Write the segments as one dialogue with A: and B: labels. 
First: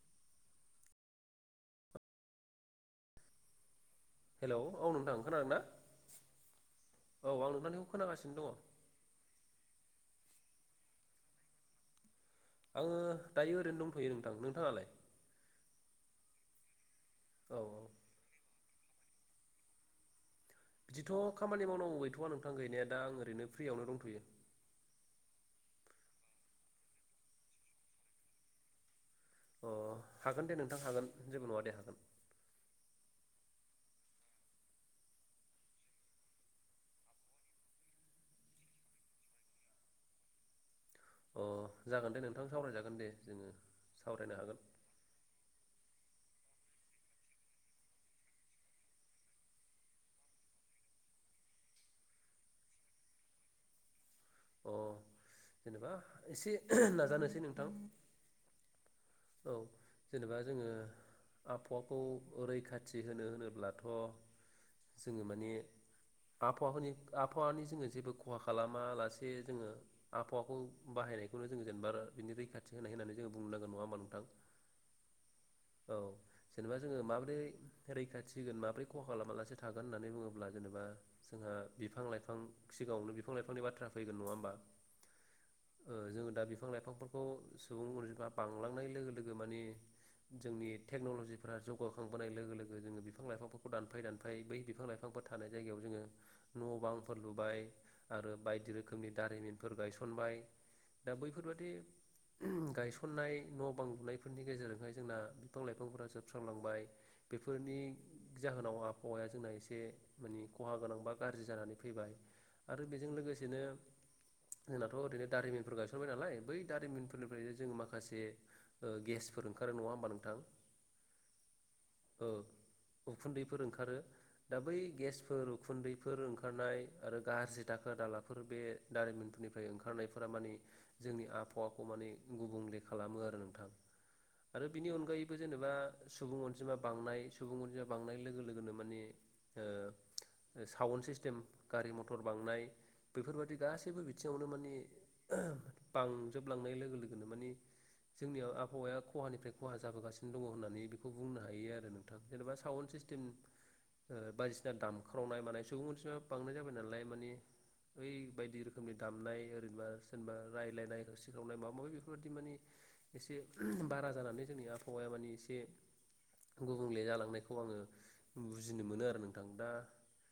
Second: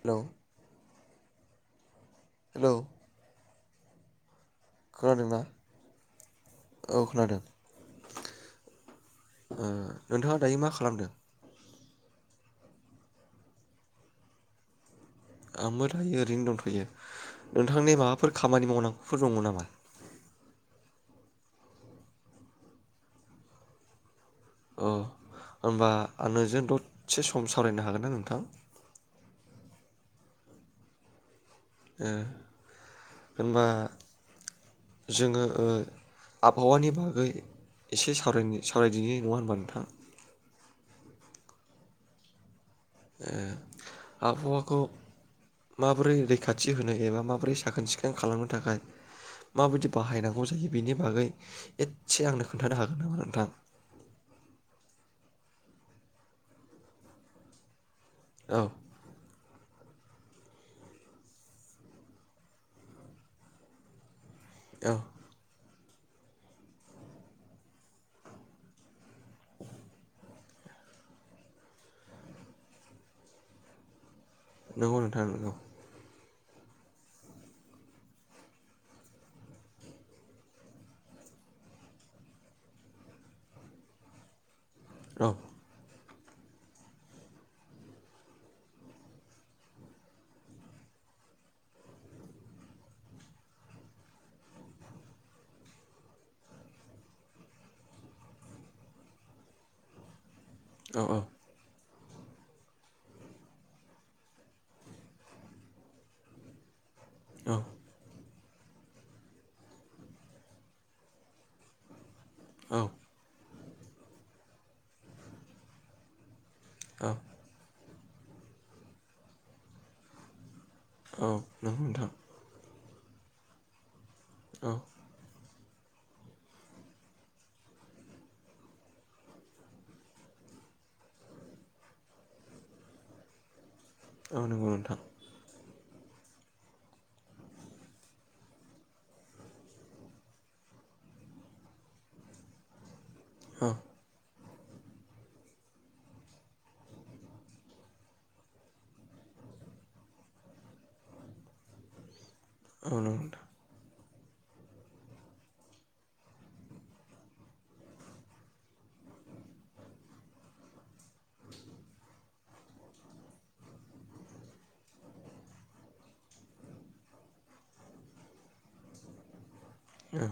A: Hello hello
B: hello औ नोंथां
A: खोनादोंना
B: खोनादों ना औ आं नोंथांनिखौ खोनागासिनो दङ
A: ओ नोंथाङा दायो मा खालामदों?
B: आङो दायो ओरैनो दंथ'यो नोंथां नोंथाङालाय?
A: आंबो दायो ओरैनो दंथ'यो
B: औ
A: नोंथांनि माबाफोर खामानि मावनांगौ फोर दङ नामा?
B: बिदिथ' खामानि मावनांगौ गैथ'वा नोंथां गैनाया दा आं ओरैनो फ्रियावनो दंथ'यो।
A: अ होनबा नोंजों दसे सम सावरायनो हागोनना नोंथां।
B: अ हागोन दे नोंथां हागोन जेबो नङा दे हागोन
A: ओ होनबा जोङो ओ आबहावानि बागै एसे साव-सावरायदिनि नङा होनबा नोंथां
B: अ जागोन दे नोंथां सावरायजागोन। दे जोङो सावरायनो हागोन
A: आबहावाखौ माबोरै दै खाथि होनो एबा माबोरै साखोन सिखोन खालामनो थाखाय माबायदि बाहायनांगौ जायो बेनि बागै एसे आंनो खोन्थानो हागोन नामा नोंथां।
B: अ जेनेबा एसे नाजानोसै नोंथां।
A: औ
B: औ जेनेबा जोङो आबहावाखौ रैखाथि होनो होनोब्लाथ'
A: औ
B: जोङो माने आबहावानि आबहावानि जोङो जेबो खहा खालामालासि जे जोङो आबहावाखौ बाहायनायखौनो जोङो जेनेबा बिनि रैखाथि होनाय होननानै जोङो बुंनांगोन नङा होमबा नोंथां।
A: नंगौ नोंथां नोंगौ
B: औ जेनेबा जोङो माबोरै रैखाथि होगोन माबोरै खहा खालामा लासे थागोन होननानै बुङोब्ला जेनेबा जोंहा बिफां लाइफां सिगाङावनो बिफां लाइफांनि बाथ्रा फैगोन नङा होनोमबा
A: र
B: ओ जोङो दा बिफां लाइफांफोरखौ सुबुं अनजिमाफ्रा बांलांनाय लोगो लोगो मानि जोंनि टेक्न'लजिफ्रा जौगाखांबोनाय लोगो लोगो जोङो बिफां लाइफांफोरखौ दानफाय दानफाय बै बिफां लाइफांफोर थानाय जायगायाव जोङो न' बांफोर लुबाय आरो बायदि रो रोखोमनि दारिमिनफोर गायसनबाय।
A: औ
B: दा
A: औ
B: बैफोरबादि गायसननाय न' बां लुनायफोरनि गेजेरजोंहाय जोंना बिफां लाइफांफोरा जोबस्रांलांबाय। बेफोरनि जाहोनाव आबहावाया जोंना एसे माने खहा गोनां बा गाज्रि जानानै फैबाय।
A: औ
B: आरो बेजों लोगोसेनो जोंनाथ' ओरैनो दारिमिनफोर गायसनबाय नालाय बै
A: औ
B: दारिमिनफोरनिफ्राय जों मा खासे ओ गेसफोर ओंखारो नङा होमबा नोंथां
A: औ नोंगो नोंथां
B: उखुनदैफोर ओंखारो। दा
A: औ
B: बै गेसफोर उखुनदैफोर ओंखारनाय आरो गाज्रि दाखोर दालाफोर बे दारिमिनफोरनिफ्राय ओंखारनायफोरा माने जोंनि आबहावाखौ माने गुबुंले खालामो आरो नोंथां
A: औ नंगौ
B: आरो बिनि
A: नोंथां
B: अनगायैबो जेनेबा सुबुं अनजिमा बांनाय सुबुं अनजिमा बांनाय लोगो लोगोनो माने साउन्ड सिस्टेम गारि मथर बांनाय बै
A: औ
B: गासैबो बिथिङावनो मा ने बांजोबलांनाय लोगो लोगोनो माने जोंनियाव आबहावाया खहानिफ्राय खहा जाबोगासिनो दङ होननानै बेखौ बुंनो हायो आरो नोंथां। जेनेबा साउड
A: औ नंगौ
B: सिस्टेम
A: नोंथां
B: बायदिसिना दामख्रावनाय मानाय सुबुं मोनसिमा बांनाय जाबाय नालाय माने ओइ बायदि रोखोमनि दामनाय ओरैबा सोरेनबा रायलायनाय होस्रिखावनाय माबा माबि बेफोरादि माने एसे बारा जानानै जोंनि आबहावाया माने एसे गुबुंले जालांनायखौ आंङो बुजिनो मोनो आरो नोंथां दा
A: औ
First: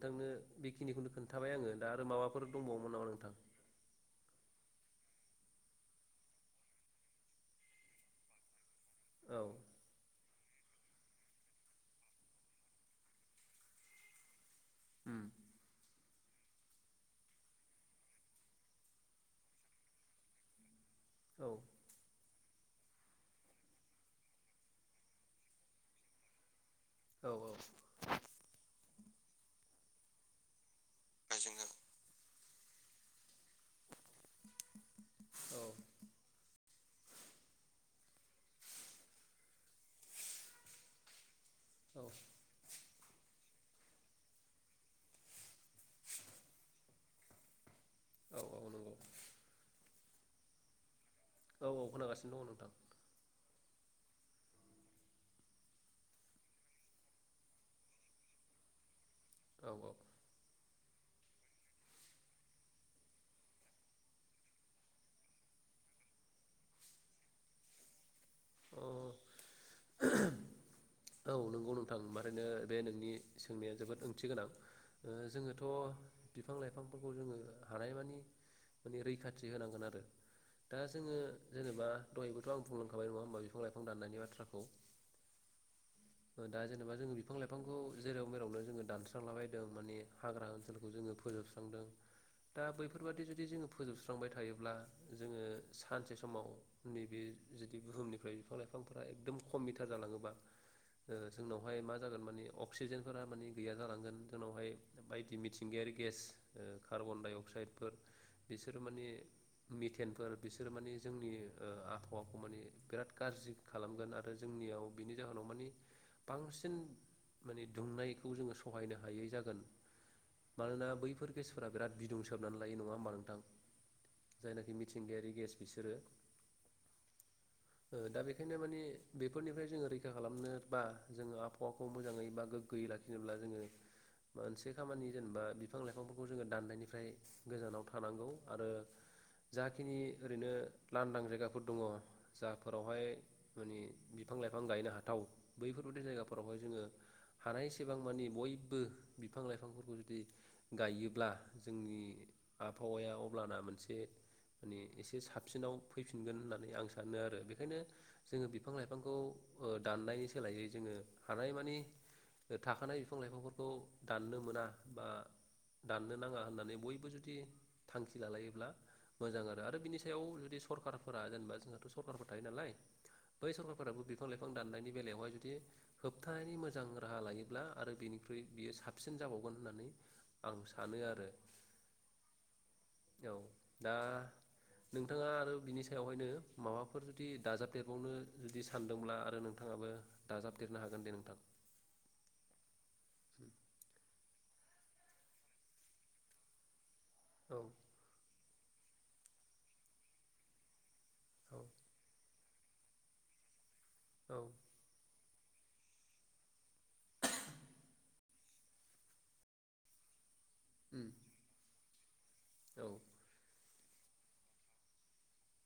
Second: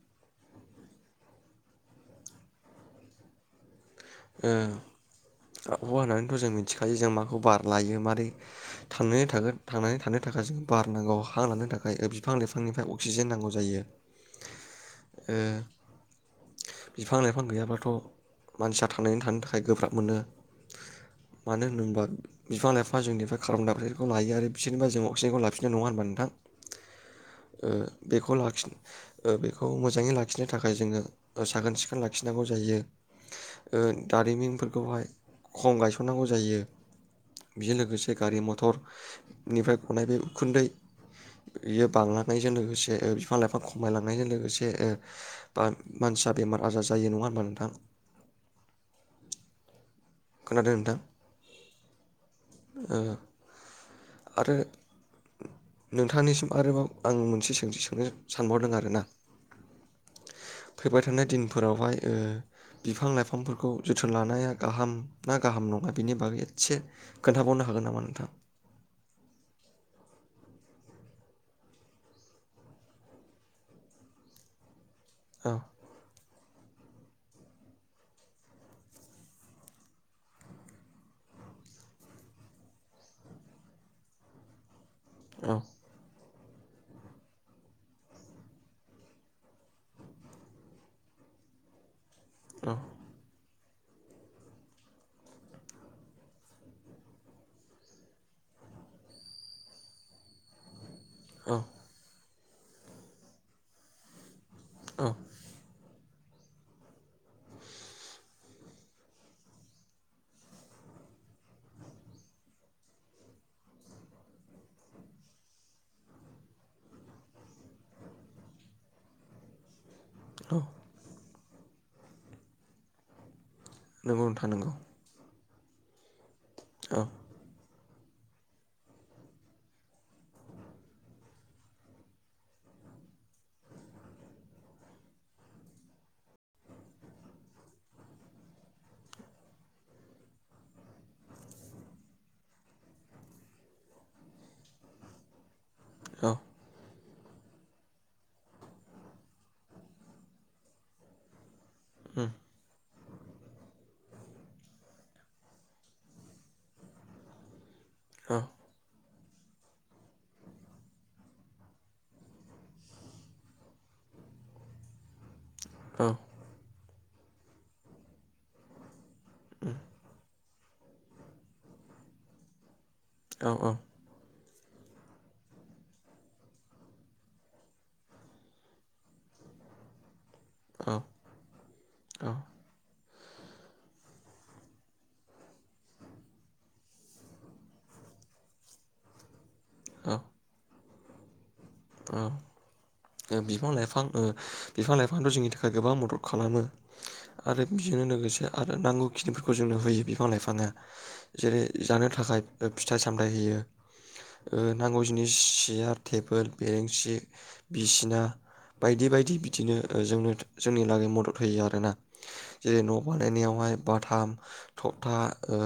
B: नोंथांनो बेखिनिखौनो खोन्थाबाय आंङो दा आरो माबा फोर दंबावोमोन नामा नोंथां।
A: आबहावा होननानैथ' जों मिथिखायो जों माखौ बार लायो मारै थांनाया
B: औ
A: थागोन थांनानै थागोन थाखाय जोंनो बार नांगौ हां लानो थाखाय बिफां लाइफांनिफ्राय अक्सिजेन नांगौ जायो ओ बिफां लाइफां गैयाबाथ' मानसिया थांनानै थानो थाखाय गोब्राब मोनो।
B: औ
A: मानो होनोबा बिफां-लाइफां जोंनिफ्राय कार्बनदाइ अक्साइदखौ लायो बिसोरनिफ्राइ जों अक्सिजेनखौ लाफिनो नङा होनबा नोंथां?
B: औ औ
A: ओ बेखौ लाखि ओ बेखौ मोजाङै लाखिनो थाखाय थाखाय जोङो
B: जोङो
A: साखोन-सिखोन लाखि खिनांगौ जायो। दारिमिनफोरखौहाय
B: औ
A: खम गायसननांगौ जायो बेजों लोगोसे गारि मथरनिफ्राय गनाय बे उखुन्दै बेयो
B: औ
A: बांलांनायजों लोगोसे जे बिफां लाइफां खमायलांनायजों लोगोसे बा मानसिया बेमार आजार जायो नंङा होनबा नोंथां?
B: औ औ नंगौ
A: खोनादों नोंथां?
B: औ औ खोनागासिनो दंङ नोंथां
A: ओ आरो नोंथांनिसिम आरोबाव आं मोनसे सोंथि सोंनो सानबावदों आरोना।
B: औ
A: फैबाय थानाय दिनफोरावहाय बिफां लाइफांफोरखौ जोथोन लानाया गाहाम ना गाहाम नङा बिनि बागै एसे खोन्थाबावनो हागोन नामा नोंथां?
B: औ नंगौ नोंथां ओफ्रायैनो बे नोंनि सोंनाया जोबोद ओंथि गोनां।
A: औ
B: जोंङोथ' बिफां लाइफांफोरखौ जोङो हानायमानि माने रैखाथि होनांगोन आरो दा जोंङो जेनेबा दहायबोथ' आं बुंलांखाबाय नङा होमबा बिफां-लाइफां दाननायनि बाथ्राखौ
A: औ
B: दा जेनेबा जोङो बिफां-लाइफांखौ जेराव मेरावनो जोङो दानस्रांला बायदों माने हाग्रा ओनसोलखौ जोङो फोजोबस्रांदों दा
A: औ
B: बैफोरबादि जुदि जोङो फोजोबस्रांबाय थायोब्ला जोङो सानसे समाव नैबे जुदि बुहुमनिफ्राय बिफां लाइफांफोरा एकदम खमिथार जालाङोबा ओ जोंनावहाय मा जागोन माने अक्सिजेनफोरा माने गैया जालांगोन। जोंनावहाय
A: औ
B: आइ पि मिथिंगायारि गेस। ओ कार्बन-डाइ-अक्साइडफोर बिसोर माने मिथेनफोर बिसोर माने जोंनि ओ आबहावाखौ माने बिराद गाज्रि खालामगोन आरो जोंनियाव बिनि जाहोनाव माने। बांसिन माने दुंनायखौ जोङो सहायनो हायै जागोन।
A: औ
B: मानोना बैफोर। [unintelligible] फोरा बिराद बिदुं सोबनानै लायो। नङा होमबा नोंथां?
A: नंगौ नोंथां नंगौ
B: जायनाखि मिथिंगायारि गेस। बिसोरो।
A: औ।
B: ओ दा बेखायनो माने बेफोरनिफ्राय जोङो रैखा खालामनो बा जोङो आबहावाखौ मोजाङै बा गोग्गोयै लाखिनोब्ला जोङो मोनसे खामानि जेनेबा बिफां लाइफांफोरखौ जोङो दाननायनिफ्राय गोजानाव थानांगौ आरो जाखिनि ओरैनो लांदां जायगाफोर दङ जाफोरावहाय माने बिफां लाइफां गायनो हाथाव। बैफोरबायदि
A: औ
B: जायगाफोरावहाय जोङो हानायसेबां मानि बयबो बिफां लाइफांफोरखौ जुदि गायोब्ला जोंनि
A: उम
B: आब हौवाया अब्लाना मोनसे माने एसे साबसिनाव फैफिनगोन होननानै आं सानो आरो। बेखायनो
A: औ
B: जोङो बिफां लाइफांखौ ओ दाननाय सोलायै जोङो हानायमानि थाखानाय बिफां लाइफांफोरखौ दाननो मोना बा।
A: औ
B: दाननो नाङा होननानै बयबो खौ जुदि थांखि लालायोब्ला मोजां आरो आरो बिनि सायाव जुदि सरकारफोरा जेनेबा जोंहाथ' सरखारफोर थायो नालाय
A: औ
B: बै सरखारफोराबो बिफां लाइफां बिफां दाननायनि बेलायावहाय [unintelligible] दि होबथानायनि मोजां राहा लायोब्ला आरो बिनिख्रुइ बियो साबसिन जाबावगोन होननानै आं
A: औ
B: सानो आरो औ, दा नोंथाङा आरो बिनि सायावहायनो माबाफोर जुदि दाजाबदेरबावनो जुदि सानदोंब्ला आरो नों थाङाबो
A: औ
B: [unintelligible] देरनो हागोन दे नोंथां
A: औ ओ बिफां लाइफां ओ बिफां लाइफाङाथ' जोंनि थाखाय गोबां मदद खालामो।
B: औ
A: आरो बिजोंनो लोगोसे। आरो नांगौ खिनिफोरखौ जोंनो होयो बिफां लाइफाङा।
B: औ
A: जेरै जानो थाखाय फिथाइ सामथाय होयो
B: औ
A: ओ नांगौ जिनिस सियार थेबोल बेरेंसि बिसिना बायदि बायदि बिदिनो जोंनो जोंनि
B: उम
A: लागै मदद होयो आरो ना जेरै
B: औ
A: न' बानायनायावहाय बाथाम थबथा ओ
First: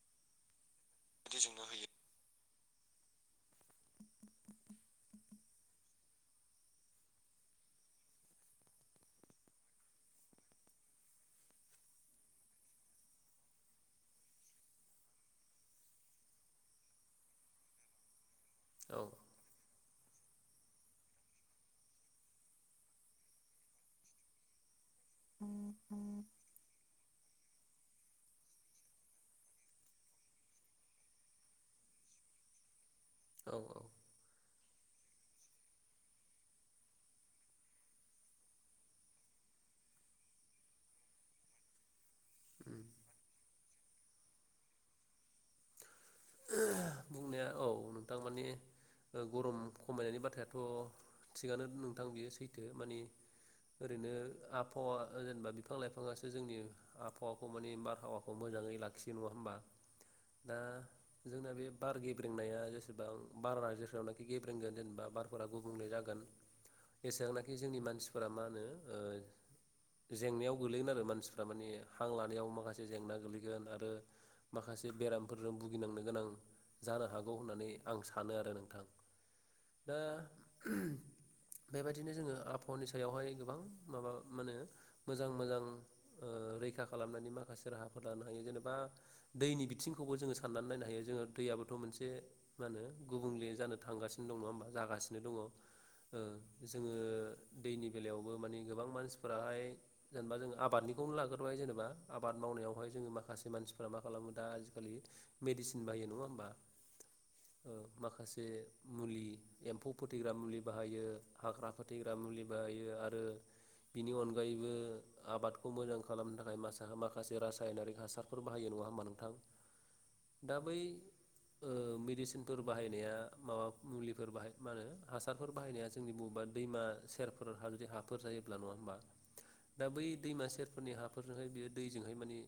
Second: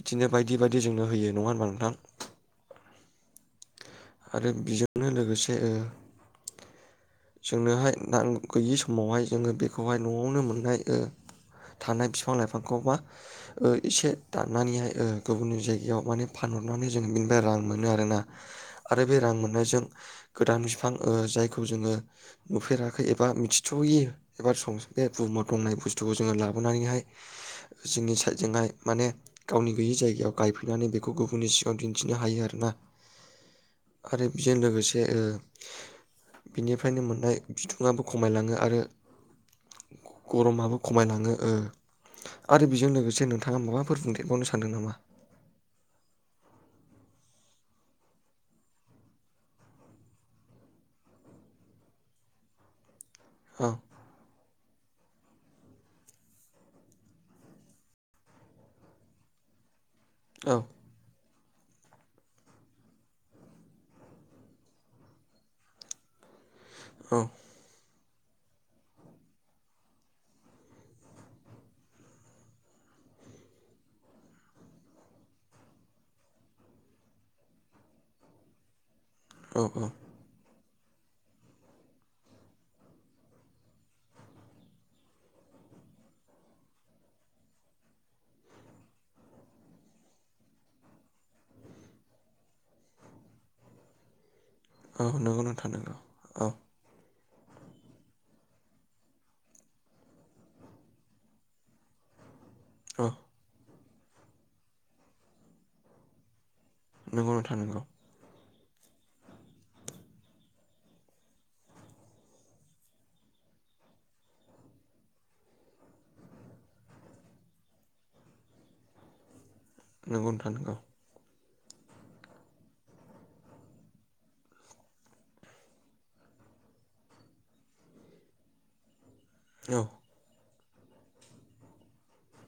A: बिदिनो बायदि बायदि जोंनो होयो
B: बिदि
A: नङा
B: जोंना
A: होनबा
B: होयो।
A: नोंथां आरो बेजोंनो लोगोसे ओ जोंनोहाय [unintelligible] गैयि समावहाय जोङो बेखौहाय न'आवनो मोननाय ओ थानाय बिफां लाइफांखौ बा मा एसे दाननानैहाय ओ गुबुननि जायगायाव माने फानहरनानै जोङो बेनिफ्राय रां मोनो आरोना
B: औ
A: आरो बे रां मोननायजों गोदान बिफां ओ जायखौ जोङो नुफेराखै एबा मिथिथ'यो एबा सं बे बुहुम दंनाय बुस्थुखौ जोङो लाबोनानैहाय जोंनि साइडजोंहाय माने गावनि गैयै जायगायाव गायफैनानै बेखौ गुबुननि सिगाङाव दिन्थिनो हायो आरोना
B: औ औ
A: आरो बेजों लोगोसे ओ बिनि निफ्रायनो मोननाय बिदुंआबो खमायलाङो आरो गरमाबो खमायलाङो ओ आरो
B: उम
A: बेजों लोगोसे नोंथाङा माबाफोर बुंदेरबावनो सानदों नामा
B: ए औ नोंथां मानि गरम खमायनायनि बाथ्रायाथ' थिगानो नोंथां बेयो सैथो मानि
A: औ
B: ओरैनो आबहावा जेनेबा बिफां लाइफाङासो जोंनि आबहावाखौ मानि बारहावाखौ मोजाङै लाखियो नङा होमबा।
A: औ
B: दा जोंना बे बार गेब्रेंनाया जेसेबां बारा जेसेबांनाखि गेब्रेंगोन जेनेबा बारफोरा गुबुंले जागोन
A: औ
B: एसेंनाखि जोंनि मानसिफोर फोरा मा होनो ओ जेंनायाव गोलैगोन आरो मानसिफ्रा माने हां लानायाव माखासे जेंना गोग्लैगोन आरो माखासे बेरामफोरजों भुगिनांनो गोनां जानो हागौ होननानै आं सानो आरो नोंथां।
A: औ औ
B: दा बेबायदिनो जोङो आबहावानि सायावहाय गोबां माबा माहोनो मोजां मोजां ओ रैखा खालामनानै माखासे राहाफोर लानो हायो जेनेबा दैनि बिथिंखौबो जोङो साननानै नायनो हायो जोङो दैयाबोथ' मोनसे मा होनो गुबुंले जानो थांगासिनो दङ नङा होमबा
A: औ
B: जागासिनो दङ
A: नंगौ
B: ओ
A: नोंथां नंगौ औ
B: जोङो दैनि बेलायावबो माने गोबां मानसिफोराहाय जेनेबा जों आबादनिखौनो लाग्रोबाय जेनेबा आबाद मावनायावहाय
A: औ
B: जोङो माखासे मानसि मा खालामो दा आजिखालि मेडिसिन बायो नङा होमबा।
A: नंगौ नोंथां नंगौ
B: बे मुलि एम्फौ फोथैग्रा मुलि बाहायो हाग्रा फोथैग्रा मुलि बाहायो आरो बिनि अनगायैबो आबादखौ मोजां खालामनो थाखाय मासा-माखासे रासायनारिक हासारफोर बाहायो नङा होमबा नोंथां।
A: नंगौ नोंथां
B: दा
A: नंगौ
B: बै ओ मेडिसिनफोर बाहायनाया माबा मुलिफोर बाहाय मा होनो हासारफोर बाहायनाया जोंनि बबेबा दैमा सेरफोर जुदि हाफोर जायोब्ला नङा होमबा दा
A: औ
B: बै दैमा सेर फोरनि हाफोरजोंहाय बेयो दैजोंहाय मानि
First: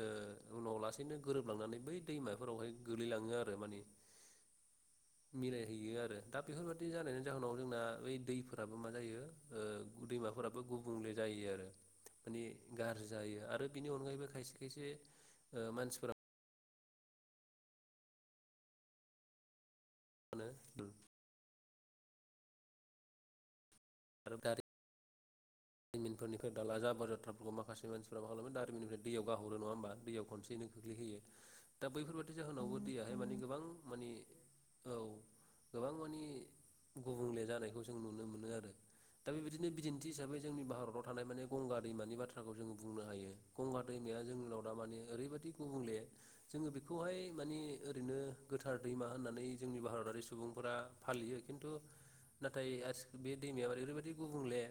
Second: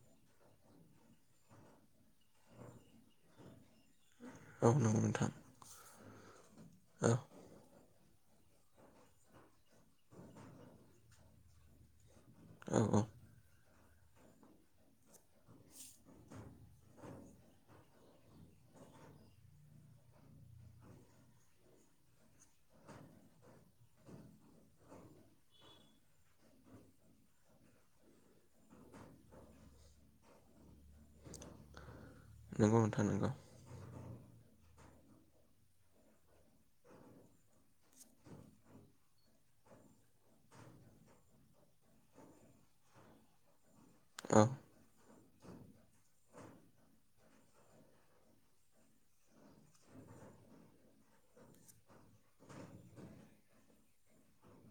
B: ओ उनाव लासैनो गोरोबलांनानै बै दैमाफोरावहाय गोलैलाङो आरो माने
A: औ नंगौ नोंथां
B: मिलाय हैयो आरो। दा बेफोरबादि
A: औ
B: जानायनि जाहोनाव जोंना बै दैफोराबो मा जायो ओ दैमाफोराबो गुबुंले जायो आरो। माने
A: औ औ
B: गाज्रि जायो आरो बिनि अनगायैबो खायसे खायसे ओ मानसिफोरा मा होनो आरो दारि मिनफोरनिफ्राय दाला जाबार जाथ्राफोरखौ माखासे मानसिफ्रा मा खालामो दारिमिननिफ्राय दैयाव गाहरो नङा होमबा दैयाव खनसेयैनो खोख्लैहोयो दा बैफोर बाय
A: नंगौ नोंथां नोंगौ
B: मानि औ गोबां मानि गुबुंले जानायखौ जों नुनो मोनो आरो। दा बेबायदिनो बिदिन्थि हिसाबै जोंनि भारताव थानाय माने गंगा दैमानि बाथ्राखौ जों बुंनो हायो गंगा दैमाया
A: औ
B: जोंनियाव दामानि ओरैबायदि दि गुबुंले जोङो बेखौहाय मानि ओरैनो गोथार दैमा होननानै जोंनि भारतारि सुबुंफोरा फालियो खिन्थु नाथाय आस बे दैमाया ओरै बायदि गुबुंले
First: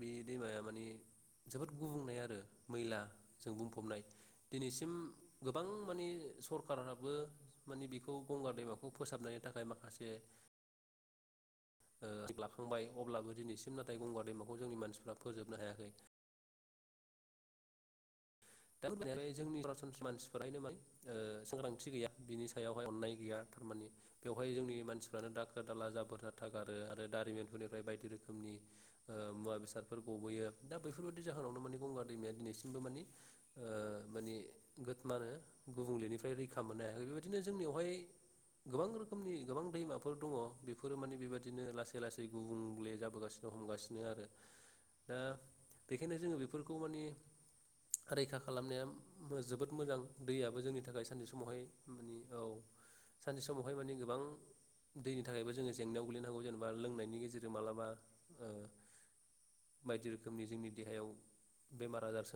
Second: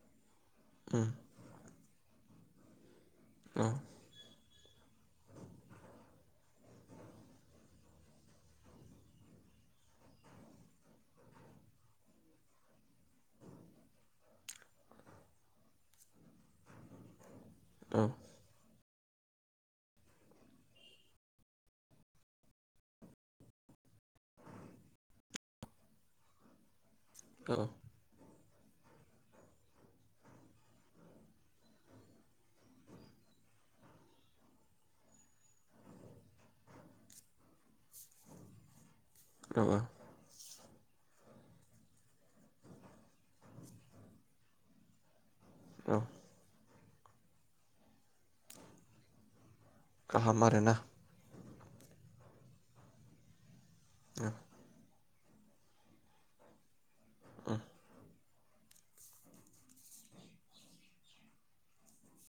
B: बे दैमाया मानि
A: उम
B: जोबोद गुबुंनाय आरो मैला जों
A: औ
B: बुंफबनाय दिनैसिम गोबां मानि सरखारहाबो मानि बेखौ गंगार दैमाखौ फोसाबनायनि थाखाय माखासे अ लाखांबाय अब्लाबो दिनैसिम नाथाय गंगार दैेमाखौ जोंनि मानसिफ्रा फोजोबनो हायाखै
A: औ
B: दाम जोंनि सरासनस्रा मानसिफोरनो माय सांग्रांथि गैया बिनि सायावहाय अननाय गैया थारमानि बेवहाय जोंनि मानसिफ्रानो दाखोर दाला जाबोर जाथा गारो
A: औ
B: दारिमिनफोरनिफ्राय बायदि रोखोम- नि मुवा बेसादफोर गबोयो दा बैफोरबायदि जाहोनावनो माने गंगार दैमाया दिनैसिमबो मानि अ माने गोथ मानो गुबुंलेनिफ्राय रैखा मोननो हायाखै बेबायदिनो जोंनियावहाय गोबां रो- खोमनि गोबां
A: औ औ
B: दैमाफोर दङ बेफोरो माने बेबायादिनो लासै-लासै गुबुंले जाबोगासिनो हमगासिनो आरो दा
A: औ
B: बेखायनो जोङो बेफोर- खौ माने रैखा खालामनाया मो जोबोद मोजां
A: गाहाम
B: दैयाबो
A: आरोना
B: जोंनि थाखाय सानसे समावहाय उम औ सान बेवहाय माने गोबां
A: औ
B: दैनि थाखायबो जोङ जेंनायाव गोलैनांगौ जेनेबा लोंनायनि बिनि गेजेरजों
A: औ
B: मालाबा बायदि रोखोमनि जोंनि देहायाव बेमार आजार समजियो